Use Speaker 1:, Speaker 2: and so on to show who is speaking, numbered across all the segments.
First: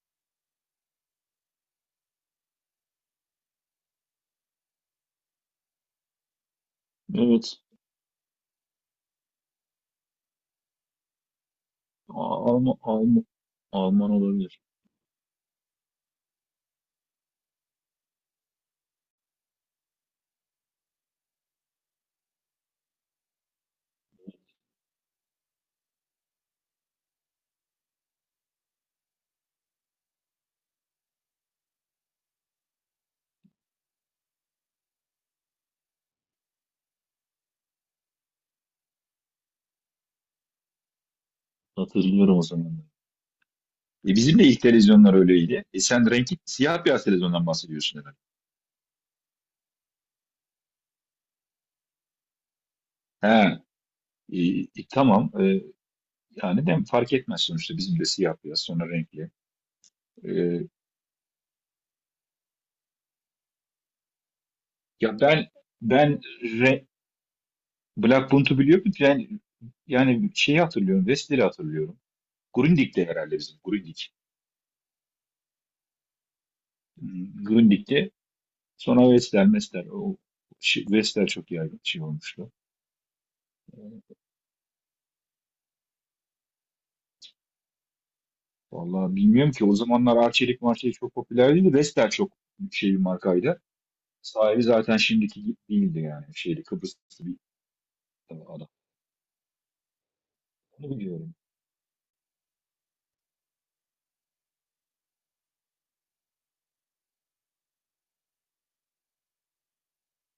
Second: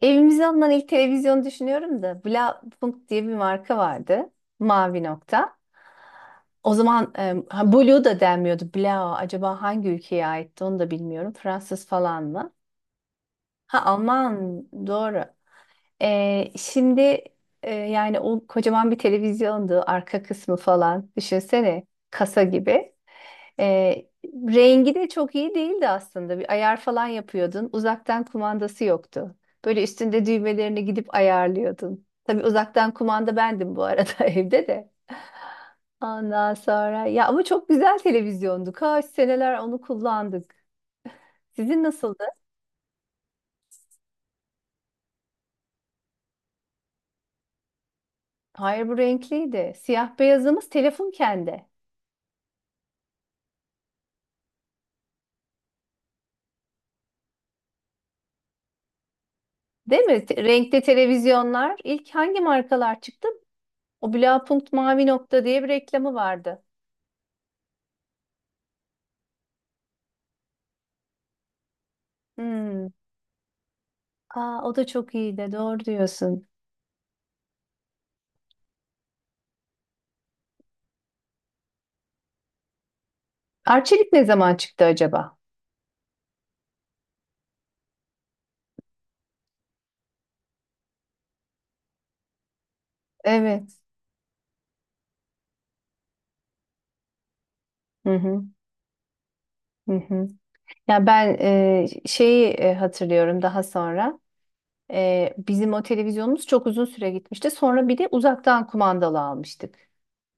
Speaker 1: Evimize alınan ilk televizyonu düşünüyorum da Blaupunkt diye bir marka vardı. Mavi nokta. O zaman
Speaker 2: Evet.
Speaker 1: Blue da denmiyordu. Blau acaba hangi ülkeye aitti onu da bilmiyorum. Fransız falan
Speaker 2: A-
Speaker 1: mı?
Speaker 2: Alman, Alman,
Speaker 1: Ha
Speaker 2: Alman
Speaker 1: Alman
Speaker 2: olabilir.
Speaker 1: doğru. Şimdi yani o kocaman bir televizyondu. Arka kısmı falan düşünsene kasa gibi. Rengi de çok iyi değildi aslında. Bir ayar falan yapıyordun. Uzaktan kumandası yoktu. Böyle üstünde düğmelerini gidip ayarlıyordun. Tabii uzaktan kumanda bendim bu arada evde de. Ondan sonra ya ama çok güzel televizyondu. Kaç seneler onu kullandık. Sizin nasıldı?
Speaker 2: Hatırlıyorum o zamanları. Bizim de ilk televizyonlar öyleydi. Sen renkli siyah beyaz televizyondan bahsediyorsun herhalde.
Speaker 1: Hayır bu renkliydi. Siyah beyazımız telefon kendi.
Speaker 2: He, e, tamam. Yani de fark etmez sonuçta bizim de siyah beyaz sonra renkli.
Speaker 1: Değil mi?
Speaker 2: E,
Speaker 1: Renkli televizyonlar ilk hangi markalar çıktı? O Blaupunkt Mavi
Speaker 2: Ya
Speaker 1: Nokta
Speaker 2: ben,
Speaker 1: diye bir reklamı
Speaker 2: ben
Speaker 1: vardı.
Speaker 2: re, Black Bunt'u biliyorum. Ben yani şeyi hatırlıyorum. Wester'i hatırlıyorum.
Speaker 1: Hmm.
Speaker 2: Grundig'de herhalde bizim. Grundig.
Speaker 1: Aa, o da çok iyi de doğru diyorsun.
Speaker 2: Grundig'de. Sonra Wester, Wester. Wester çok yaygın şey olmuştu.
Speaker 1: Arçelik ne zaman çıktı acaba?
Speaker 2: Vallahi bilmiyorum ki o zamanlar Arçelik marçelik çok popüler değildi. Vestel çok şey bir markaydı.
Speaker 1: Evet.
Speaker 2: Sahibi zaten şimdiki gibi değildi yani. Şeyli Kıbrıslı bir
Speaker 1: Hı hı,
Speaker 2: adam.
Speaker 1: hı hı.
Speaker 2: Onu
Speaker 1: Ya
Speaker 2: biliyorum.
Speaker 1: ben şeyi hatırlıyorum daha sonra. Bizim o televizyonumuz çok uzun süre gitmişti. Sonra bir de uzaktan kumandalı almıştık.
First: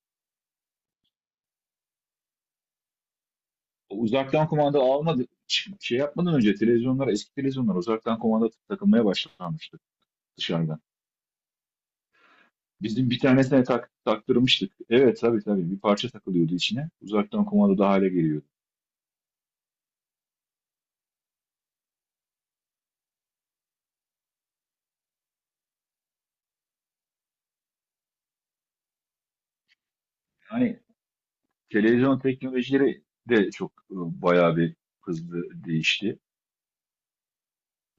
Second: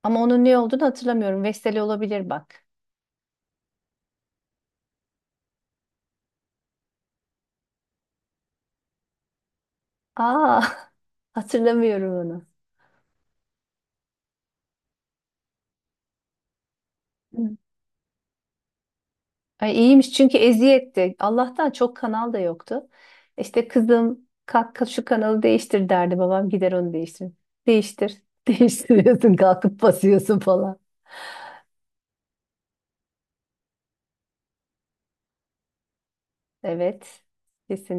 Speaker 1: Ama onun ne olduğunu hatırlamıyorum. Vestel olabilir bak.
Speaker 2: O uzaktan kumanda almadı. Şey yapmadan önce televizyonlar, eski televizyonlar, uzaktan kumanda takılmaya başlanmıştı
Speaker 1: Aa,
Speaker 2: dışarıdan.
Speaker 1: hatırlamıyorum
Speaker 2: Bizim bir tanesine taktırmıştık. Evet, tabii tabii, bir parça takılıyordu içine. Uzaktan
Speaker 1: onu.
Speaker 2: kumanda da hale geliyordu.
Speaker 1: Ay iyiymiş çünkü eziyetti. Allah'tan çok kanal da yoktu. İşte kızım kalk kalk şu kanalı değiştir derdi babam gider onu değiştirir. Değiştir. Değiştiriyorsun kalkıp basıyorsun falan.
Speaker 2: Yani televizyon teknolojileri de çok, bayağı bir hızlı değişti.
Speaker 1: Evet.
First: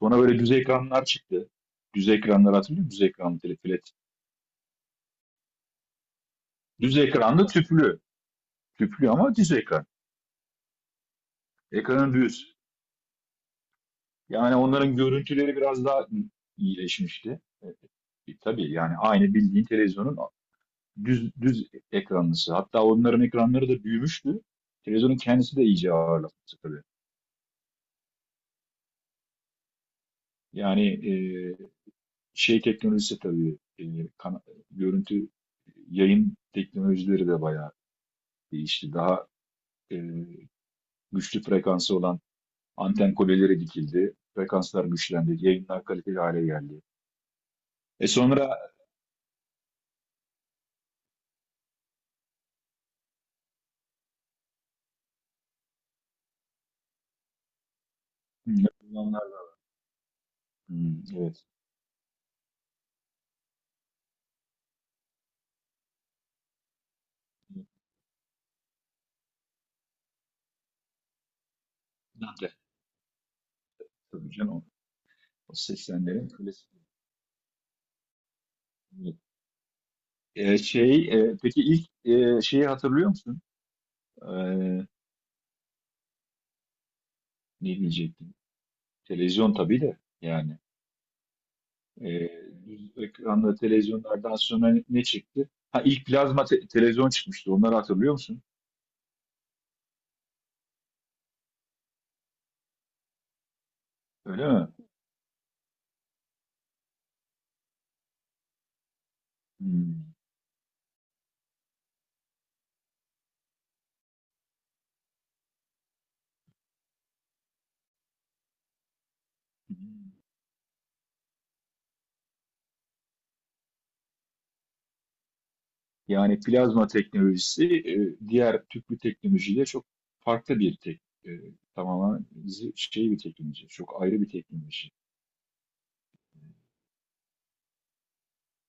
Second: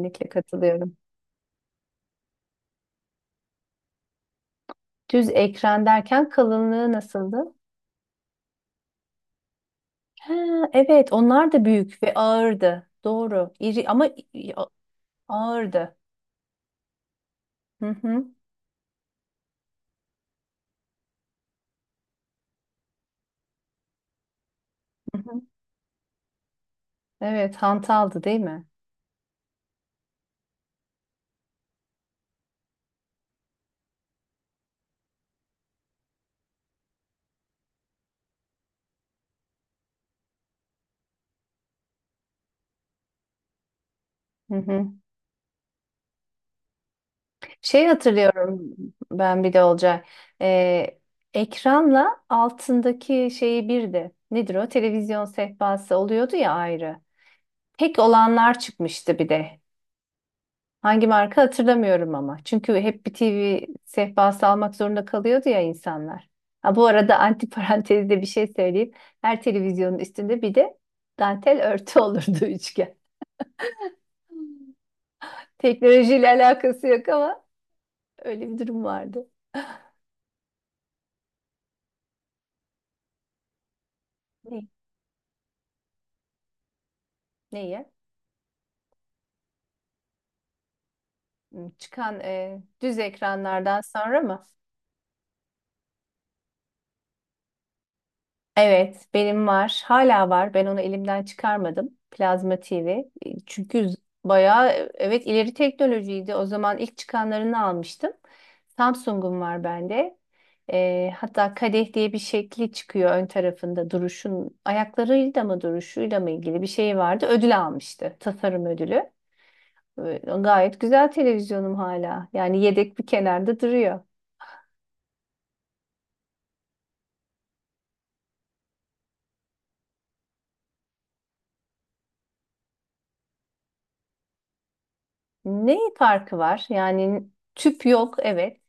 Speaker 2: Sonra böyle düz
Speaker 1: katılıyorum.
Speaker 2: ekranlar çıktı. Düz ekranlar hatırlıyor musun? Düz ekranlı telefon. Evet.
Speaker 1: Düz ekran derken kalınlığı
Speaker 2: Düz ekranlı
Speaker 1: nasıldı?
Speaker 2: tüplü. Tüplü ama düz ekran.
Speaker 1: Ha, evet onlar da büyük ve
Speaker 2: Ekranın düz.
Speaker 1: ağırdı. Doğru. İri ama
Speaker 2: Yani onların görüntüleri biraz
Speaker 1: ağırdı.
Speaker 2: daha iyileşmişti.
Speaker 1: Hı hı.
Speaker 2: Tabii yani aynı bildiğin televizyonun düz düz ekranlısı. Hatta onların ekranları da büyümüştü. Televizyonun
Speaker 1: Hı hı.
Speaker 2: kendisi de iyice ağırlaşmıştı tabii.
Speaker 1: Evet hantaldı değil mi?
Speaker 2: Yani e, şey teknolojisi tabii, kana- görüntü, yayın teknolojileri de bayağı değişti. Daha e, güçlü frekansı olan anten kuleleri dikildi.
Speaker 1: Hı
Speaker 2: Frekanslar
Speaker 1: hı.
Speaker 2: güçlendi. Yayınlar kaliteli hale geldi.
Speaker 1: Şey
Speaker 2: Sonra.
Speaker 1: hatırlıyorum ben bir de Olcay. Ee, Ekranla altındaki şeyi birdi. Nedir o? Televizyon sehpası oluyordu ya ayrı. Tek olanlar
Speaker 2: Hmm,
Speaker 1: çıkmıştı bir de.
Speaker 2: hmm,
Speaker 1: Hangi marka
Speaker 2: evet.
Speaker 1: hatırlamıyorum ama. Çünkü hep bir TV sehpası almak zorunda kalıyordu ya insanlar. Ha, bu arada antiparantezde bir şey söyleyeyim. Her televizyonun üstünde bir de dantel örtü olurdu
Speaker 2: Dante,
Speaker 1: üçgen.
Speaker 2: tabii canım. O
Speaker 1: Teknolojiyle
Speaker 2: 80'lerin klasik.
Speaker 1: alakası yok ama öyle bir durum vardı.
Speaker 2: Şey, peki ilk şeyi hatırlıyor musun? E,
Speaker 1: Ne?
Speaker 2: Ne
Speaker 1: Neyi?
Speaker 2: diyecektim? Televizyon tabii de yani. E,
Speaker 1: Çıkan
Speaker 2: Düz
Speaker 1: düz
Speaker 2: ekranlı
Speaker 1: ekranlardan sonra
Speaker 2: televizyonlardan
Speaker 1: mı?
Speaker 2: sonra ne çıktı? Ha, ilk plazma televizyon çıkmıştı. Onları hatırlıyor musun?
Speaker 1: Evet, benim var. Hala var. Ben onu elimden çıkarmadım. Plazma TV. Çünkü
Speaker 2: Öyle
Speaker 1: bayağı
Speaker 2: mi?
Speaker 1: evet ileri teknolojiydi. O zaman ilk çıkanlarını almıştım. Samsung'um var bende. Hatta kadeh diye bir şekli çıkıyor ön tarafında duruşun ayaklarıyla mı duruşuyla mı ilgili bir şey vardı. Ödül almıştı. Tasarım ödülü.
Speaker 2: Hmm.
Speaker 1: Gayet güzel televizyonum hala. Yani yedek bir kenarda duruyor.
Speaker 2: Yani plazma teknolojisi, diğer tüplü teknolojiyle çok farklı, bir tek, e, tamamen, şey bir teknoloji. Çok ayrı bir teknoloji.
Speaker 1: Ne farkı var? Yani tüp yok, evet.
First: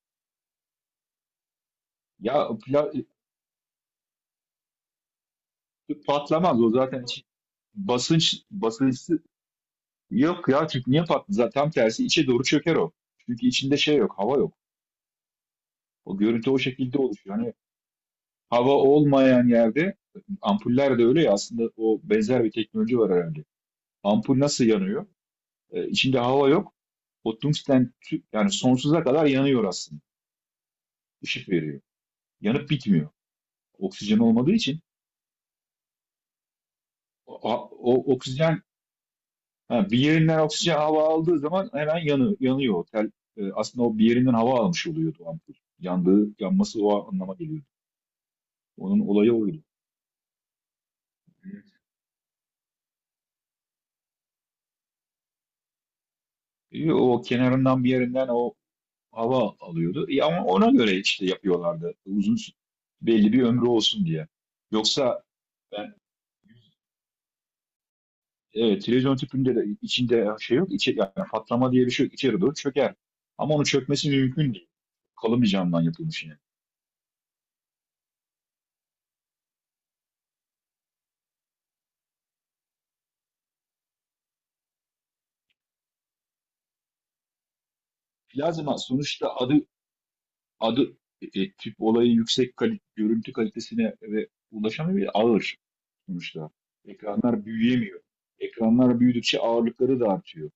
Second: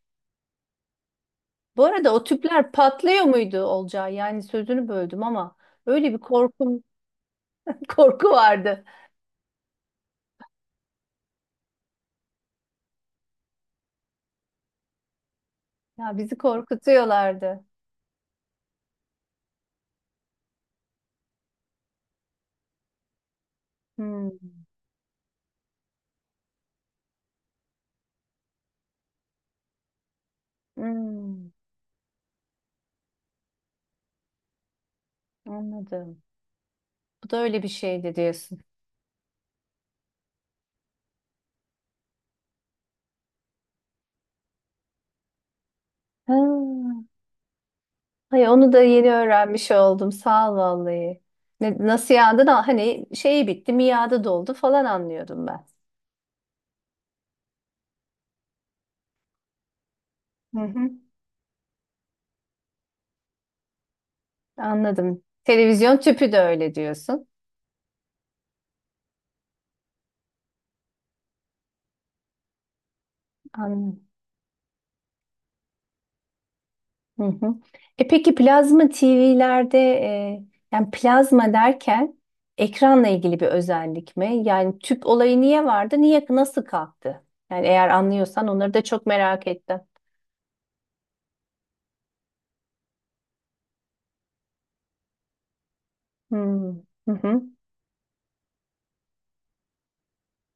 Speaker 1: Bu arada o
Speaker 2: Ya,
Speaker 1: tüpler
Speaker 2: pla-
Speaker 1: patlıyor muydu Olcay? Yani sözünü böldüm ama öyle bir
Speaker 2: patlamaz o
Speaker 1: korkum
Speaker 2: zaten,
Speaker 1: korku vardı.
Speaker 2: basıncı yok ya, çünkü niye patladı? Zaten tam tersi içe doğru çöker o. Çünkü içinde şey yok, hava yok.
Speaker 1: Ya
Speaker 2: O
Speaker 1: bizi
Speaker 2: görüntü o şekilde oluşuyor. Hani
Speaker 1: korkutuyorlardı.
Speaker 2: hava olmayan yerde ampuller de öyle ya, aslında o benzer bir teknoloji var herhalde. Ampul
Speaker 1: Hmm,
Speaker 2: nasıl yanıyor? İçinde hava yok. O tungsten, yani sonsuza kadar yanıyor aslında. Işık
Speaker 1: hmm,
Speaker 2: veriyor. Yanıp bitmiyor. Oksijen olmadığı için
Speaker 1: anladım. Bu da
Speaker 2: o,
Speaker 1: öyle bir
Speaker 2: o
Speaker 1: şeydi
Speaker 2: oksijen,
Speaker 1: diyorsun.
Speaker 2: ha, bir yerinden oksijen, hava aldığı zaman hemen yanıyor. Aslında o bir yerinden hava almış oluyordu o ampul. Yanması
Speaker 1: Ha,
Speaker 2: o anlama geliyordu.
Speaker 1: ay onu da
Speaker 2: Onun
Speaker 1: yeni
Speaker 2: olayı oydu.
Speaker 1: öğrenmiş oldum. Sağ ol vallahi. Nasıl yağdı da hani şeyi bitti, miadı doldu falan anlıyordum ben.
Speaker 2: O kenarından, bir yerinden o hava alıyordu. Ama
Speaker 1: Hı
Speaker 2: ona göre
Speaker 1: hı.
Speaker 2: işte yapıyorlardı, uzun belli bir ömrü olsun diye.
Speaker 1: Anladım.
Speaker 2: Yoksa. e,
Speaker 1: Televizyon tüpü de öyle diyorsun.
Speaker 2: Evet, televizyon tüpünde de içinde şey yok. Yani patlama diye bir şey yok. İçeri doğru çöker. Ama onun
Speaker 1: Anladım.
Speaker 2: çökmesi mümkün değil. Kalın bir camdan yapılmış yine.
Speaker 1: Hı hı. E peki plazma TV'lerde yani plazma derken ekranla ilgili bir özellik mi? Yani tüp olayı niye vardı? Niye nasıl kalktı? Yani eğer anlıyorsan onları
Speaker 2: Plazma
Speaker 1: da çok
Speaker 2: sonuçta
Speaker 1: merak
Speaker 2: adı,
Speaker 1: ettim.
Speaker 2: adı tüp olayı yüksek görüntü kalitesine ve ulaşamıyor ya, ağır sonuçta.
Speaker 1: Hmm. Hı hı.
Speaker 2: Ekranlar büyüyemiyor. Ekranlar büyüdükçe ağırlıkları da artıyor.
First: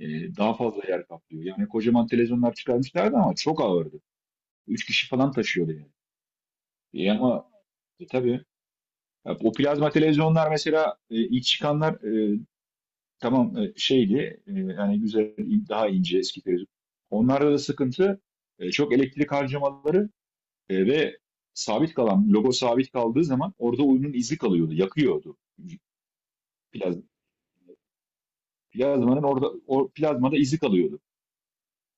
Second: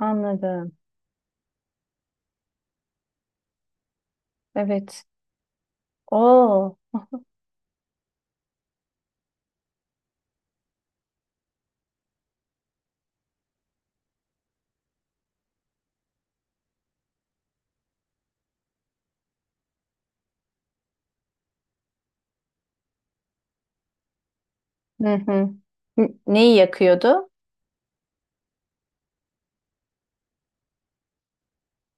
Speaker 2: Daha fazla yer kaplıyor. Yani kocaman televizyonlar çıkarmışlardı ama çok ağırdı. Üç
Speaker 1: Evet.
Speaker 2: kişi falan taşıyordu yani.
Speaker 1: Oo.
Speaker 2: Ama tabii, ya, o plazma televizyonlar mesela, ilk çıkanlar, tamam, şeydi, yani güzel, daha ince eski televizyon. Onlarda da sıkıntı, çok elektrik harcamaları, ve sabit kalan logo, sabit kaldığı zaman orada oyunun izi kalıyordu,
Speaker 1: Hı
Speaker 2: yakıyordu.
Speaker 1: hı. Neyi
Speaker 2: Plaz,
Speaker 1: yakıyordu?
Speaker 2: Plazmanın orada, o plazmada izi kalıyordu.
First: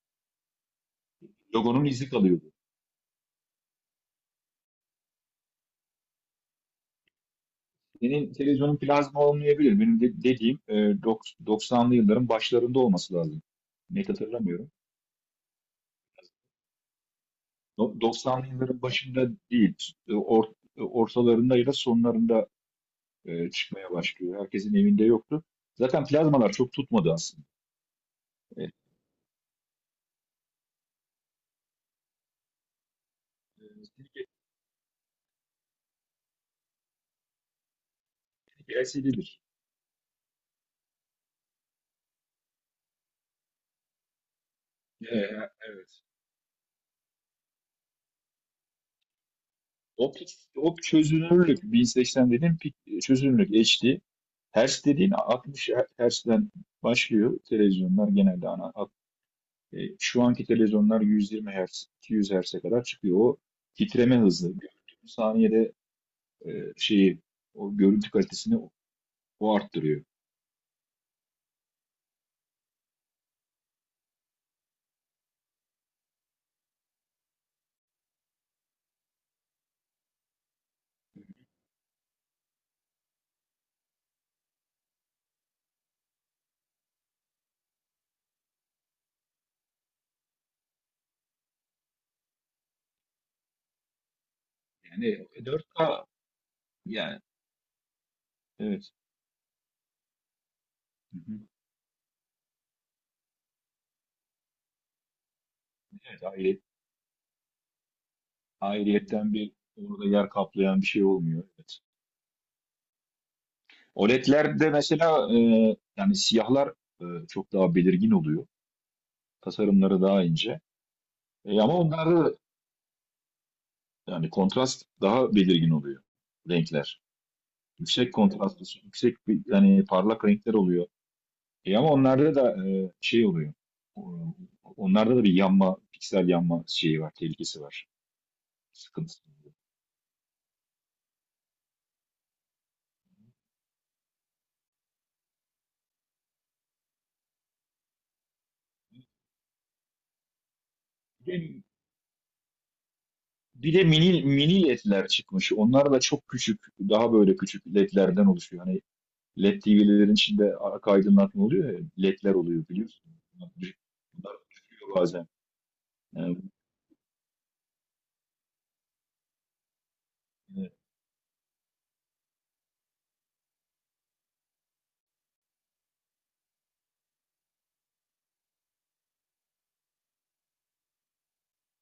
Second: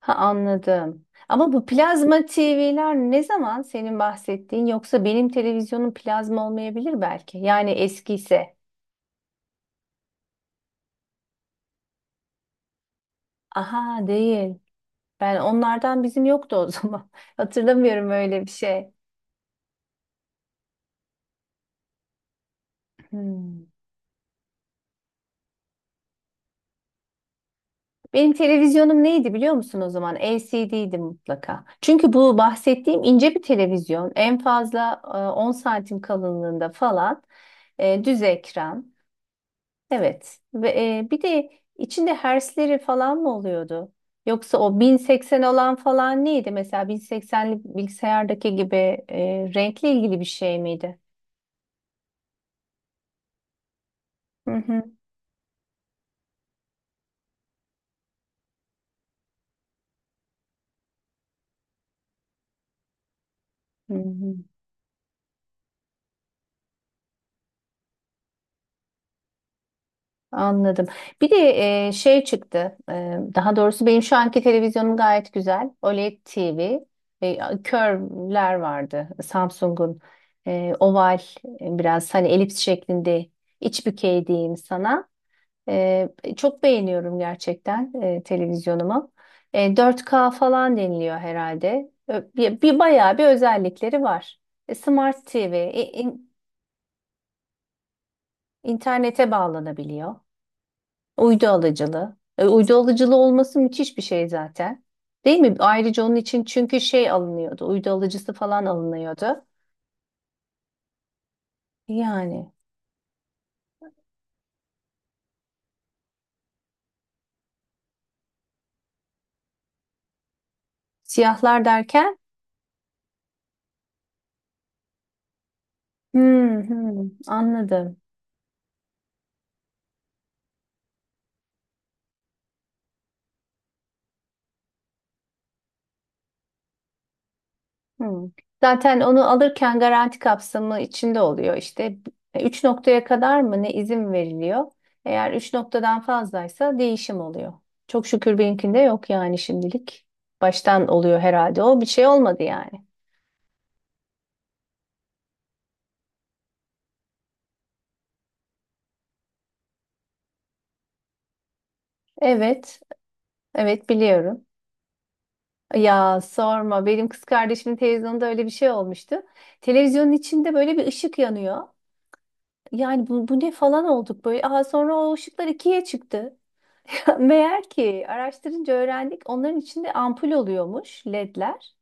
Speaker 1: Ha anladım. Ama bu
Speaker 2: Logonun izi
Speaker 1: plazma
Speaker 2: kalıyordu.
Speaker 1: TV'ler ne zaman senin bahsettiğin yoksa benim televizyonum plazma olmayabilir belki. Yani
Speaker 2: Senin
Speaker 1: eskiyse.
Speaker 2: televizyonun plazma olmayabilir. Benim dediğim, 90'lı yılların başlarında olması lazım.
Speaker 1: Aha
Speaker 2: Net
Speaker 1: değil.
Speaker 2: hatırlamıyorum.
Speaker 1: Ben onlardan bizim yoktu o zaman. Hatırlamıyorum öyle
Speaker 2: 90'lı
Speaker 1: bir
Speaker 2: yılların
Speaker 1: şey.
Speaker 2: başında değil, ortalarında ya da sonlarında,
Speaker 1: Hmm.
Speaker 2: çıkmaya başlıyor. Herkesin evinde yoktu. Zaten plazmalar çok tutmadı aslında.
Speaker 1: Benim
Speaker 2: E,
Speaker 1: televizyonum neydi biliyor musun o zaman? LCD'ydi mutlaka. Çünkü bu bahsettiğim ince bir televizyon.
Speaker 2: Silikon
Speaker 1: En fazla 10 santim kalınlığında falan düz ekran.
Speaker 2: LCD'dir.
Speaker 1: Evet. Ve bir de içinde hertzleri falan mı oluyordu? Yoksa o 1080
Speaker 2: Ee,
Speaker 1: olan
Speaker 2: evet.
Speaker 1: falan neydi? Mesela 1080'li bilgisayardaki gibi renkle
Speaker 2: O,
Speaker 1: ilgili bir şey
Speaker 2: o
Speaker 1: miydi?
Speaker 2: çözünürlük 1080 dediğim, çözünürlük HD.
Speaker 1: Hı
Speaker 2: Hertz
Speaker 1: hı.
Speaker 2: dediğin 60 hertz'den başlıyor televizyonlar, genelde ana. Şu anki televizyonlar 120 Hz, 200 hertz'e kadar çıkıyor. O
Speaker 1: Hı
Speaker 2: titreme
Speaker 1: hı.
Speaker 2: hızı. Saniyede şeyi, o görüntü kalitesini o arttırıyor.
Speaker 1: Anladım. Bir de şey çıktı. Daha doğrusu benim şu anki televizyonum gayet güzel. OLED TV. E, Curve'ler vardı. Samsung'un oval biraz hani elips şeklinde iç bükey diyeyim sana. E, Çok beğeniyorum gerçekten televizyonumu. 4K falan deniliyor herhalde. Bir, bir bayağı bir özellikleri var. Smart
Speaker 2: Yani
Speaker 1: TV.
Speaker 2: dört k yani evet.
Speaker 1: İnternete bağlanabiliyor.
Speaker 2: Hı hı.
Speaker 1: Uydu alıcılı, uydu alıcılı olması müthiş bir şey zaten. Değil mi? Ayrıca onun
Speaker 2: Evet,
Speaker 1: için çünkü şey alınıyordu. Uydu alıcısı falan
Speaker 2: ayrıyetten
Speaker 1: alınıyordu.
Speaker 2: bir, orada yer kaplayan bir şey olmuyor. Evet.
Speaker 1: Yani
Speaker 2: OLED'lerde mesela, yani siyahlar çok daha belirgin oluyor. Tasarımları daha ince.
Speaker 1: siyahlar
Speaker 2: Ama
Speaker 1: derken
Speaker 2: onlarda yani kontrast daha belirgin oluyor,
Speaker 1: hmm,
Speaker 2: renkler.
Speaker 1: hmm, anladım.
Speaker 2: Yüksek kontrastlı, yüksek bir, yani parlak renkler oluyor. Ama onlarda da şey oluyor. O- Onlarda da bir yanma, piksel yanma şeyi var, tehlikesi var.
Speaker 1: Hmm. Zaten
Speaker 2: Sıkıntısı.
Speaker 1: onu alırken garanti kapsamı içinde oluyor. İşte 3 noktaya kadar mı ne izin veriliyor? Eğer 3 noktadan fazlaysa değişim oluyor. Çok şükür benimkinde yok yani şimdilik. Baştan oluyor
Speaker 2: Bir
Speaker 1: herhalde.
Speaker 2: de,
Speaker 1: O bir şey olmadı yani.
Speaker 2: bir de mini, mini LED'ler çıkmış. Onlar da çok küçük, daha böyle küçük LED'lerden oluşuyor. Hani LED TV'lerin içinde arka aydınlatma oluyor ya, LED'ler oluyor
Speaker 1: Evet,
Speaker 2: biliyorsun.
Speaker 1: evet
Speaker 2: Bunlar
Speaker 1: biliyorum.
Speaker 2: düşüyor bazen.
Speaker 1: Ya
Speaker 2: Yani,
Speaker 1: sorma. Benim kız kardeşimin televizyonda öyle bir şey olmuştu. Televizyonun içinde
Speaker 2: evet.
Speaker 1: böyle bir ışık yanıyor. Yani bu ne falan olduk böyle. Aa, sonra o ışıklar ikiye çıktı. Meğer ki araştırınca öğrendik onların içinde ampul oluyormuş ledler.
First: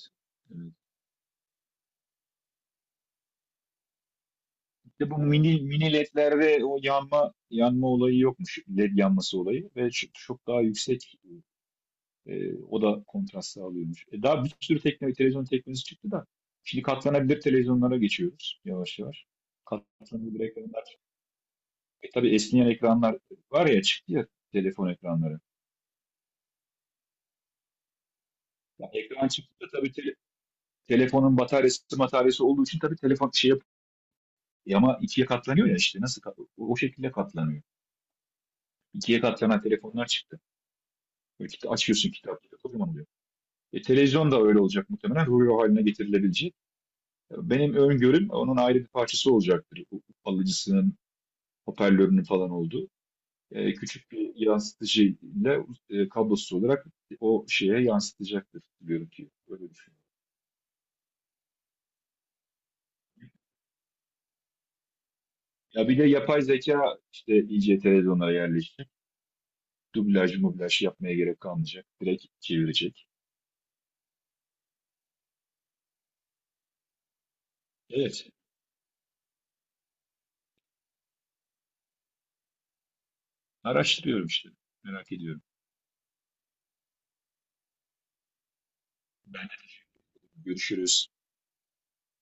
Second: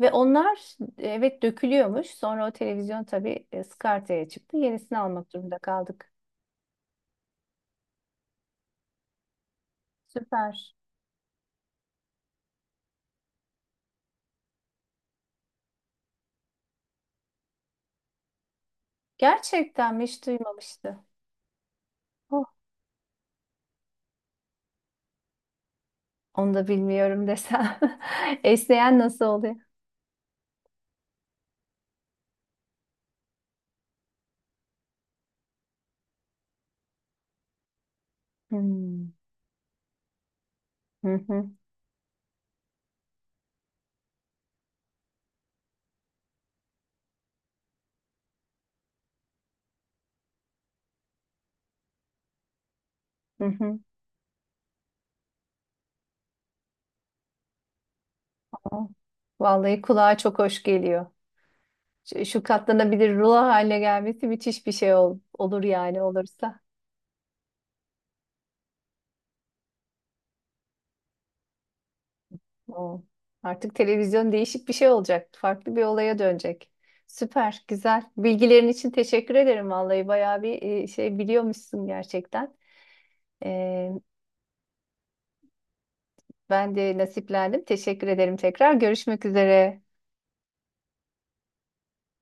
Speaker 1: Ve onlar evet dökülüyormuş. Sonra o televizyon tabii skartaya çıktı. Yenisini
Speaker 2: İşte bu
Speaker 1: almak durumunda
Speaker 2: mini, mini
Speaker 1: kaldık.
Speaker 2: LED'lerde o yanma, yanma olayı yokmuş. LED yanması olayı ve çok çok daha
Speaker 1: Süper.
Speaker 2: yüksek, o da kontrast sağlıyormuş. Daha bir sürü teknoloji, televizyon teknolojisi çıktı da şimdi katlanabilir televizyonlara geçiyoruz yavaş yavaş.
Speaker 1: Gerçekten mi? Hiç
Speaker 2: Katlanabilir ekranlar.
Speaker 1: duymamıştı.
Speaker 2: Tabii
Speaker 1: Oh,
Speaker 2: esneyen ekranlar var ya, çıktı ya, telefon ekranları.
Speaker 1: onu da bilmiyorum desem.
Speaker 2: Ya,
Speaker 1: Esneyen nasıl
Speaker 2: ekran
Speaker 1: oluyor?
Speaker 2: çıktı da tabii, telefonun bataryası olduğu için tabii telefon şey yap, ama ikiye katlanıyor ya işte, o şekilde katlanıyor.
Speaker 1: Hmm.
Speaker 2: İkiye katlanan telefonlar çıktı. Böyle açıyorsun, kitapları kocaman oluyor. Televizyon da öyle olacak muhtemelen. Rulo haline getirilebileceği. Benim öngörüm, onun ayrı bir parçası olacaktır. Alıcısının, hoparlörünün falan olduğu.
Speaker 1: Hı hı.
Speaker 2: Küçük bir yansıtıcıyla kablosuz olarak o şeye yansıtacaktır
Speaker 1: Oh.
Speaker 2: görüntüyü. Öyle
Speaker 1: Vallahi
Speaker 2: düşünüyorum.
Speaker 1: kulağa çok hoş geliyor. Şu katlanabilir rulo haline gelmesi müthiş bir şey olur
Speaker 2: Ya bir
Speaker 1: yani
Speaker 2: de yapay
Speaker 1: olursa.
Speaker 2: zeka işte iyice televizyonlara yerleşti. Dublaj, mublaj yapmaya gerek kalmayacak. Direkt
Speaker 1: Oh.
Speaker 2: çevirecek.
Speaker 1: Artık televizyon değişik bir şey olacak. Farklı bir olaya dönecek. Süper, güzel.
Speaker 2: Evet.
Speaker 1: Bilgilerin için teşekkür ederim vallahi. Bayağı bir şey biliyormuşsun gerçekten. Ee,
Speaker 2: Araştırıyorum işte. Merak ediyorum.
Speaker 1: Ben de nasiplendim. Teşekkür ederim tekrar. Görüşmek
Speaker 2: Ben de
Speaker 1: üzere.
Speaker 2: görüşürüz.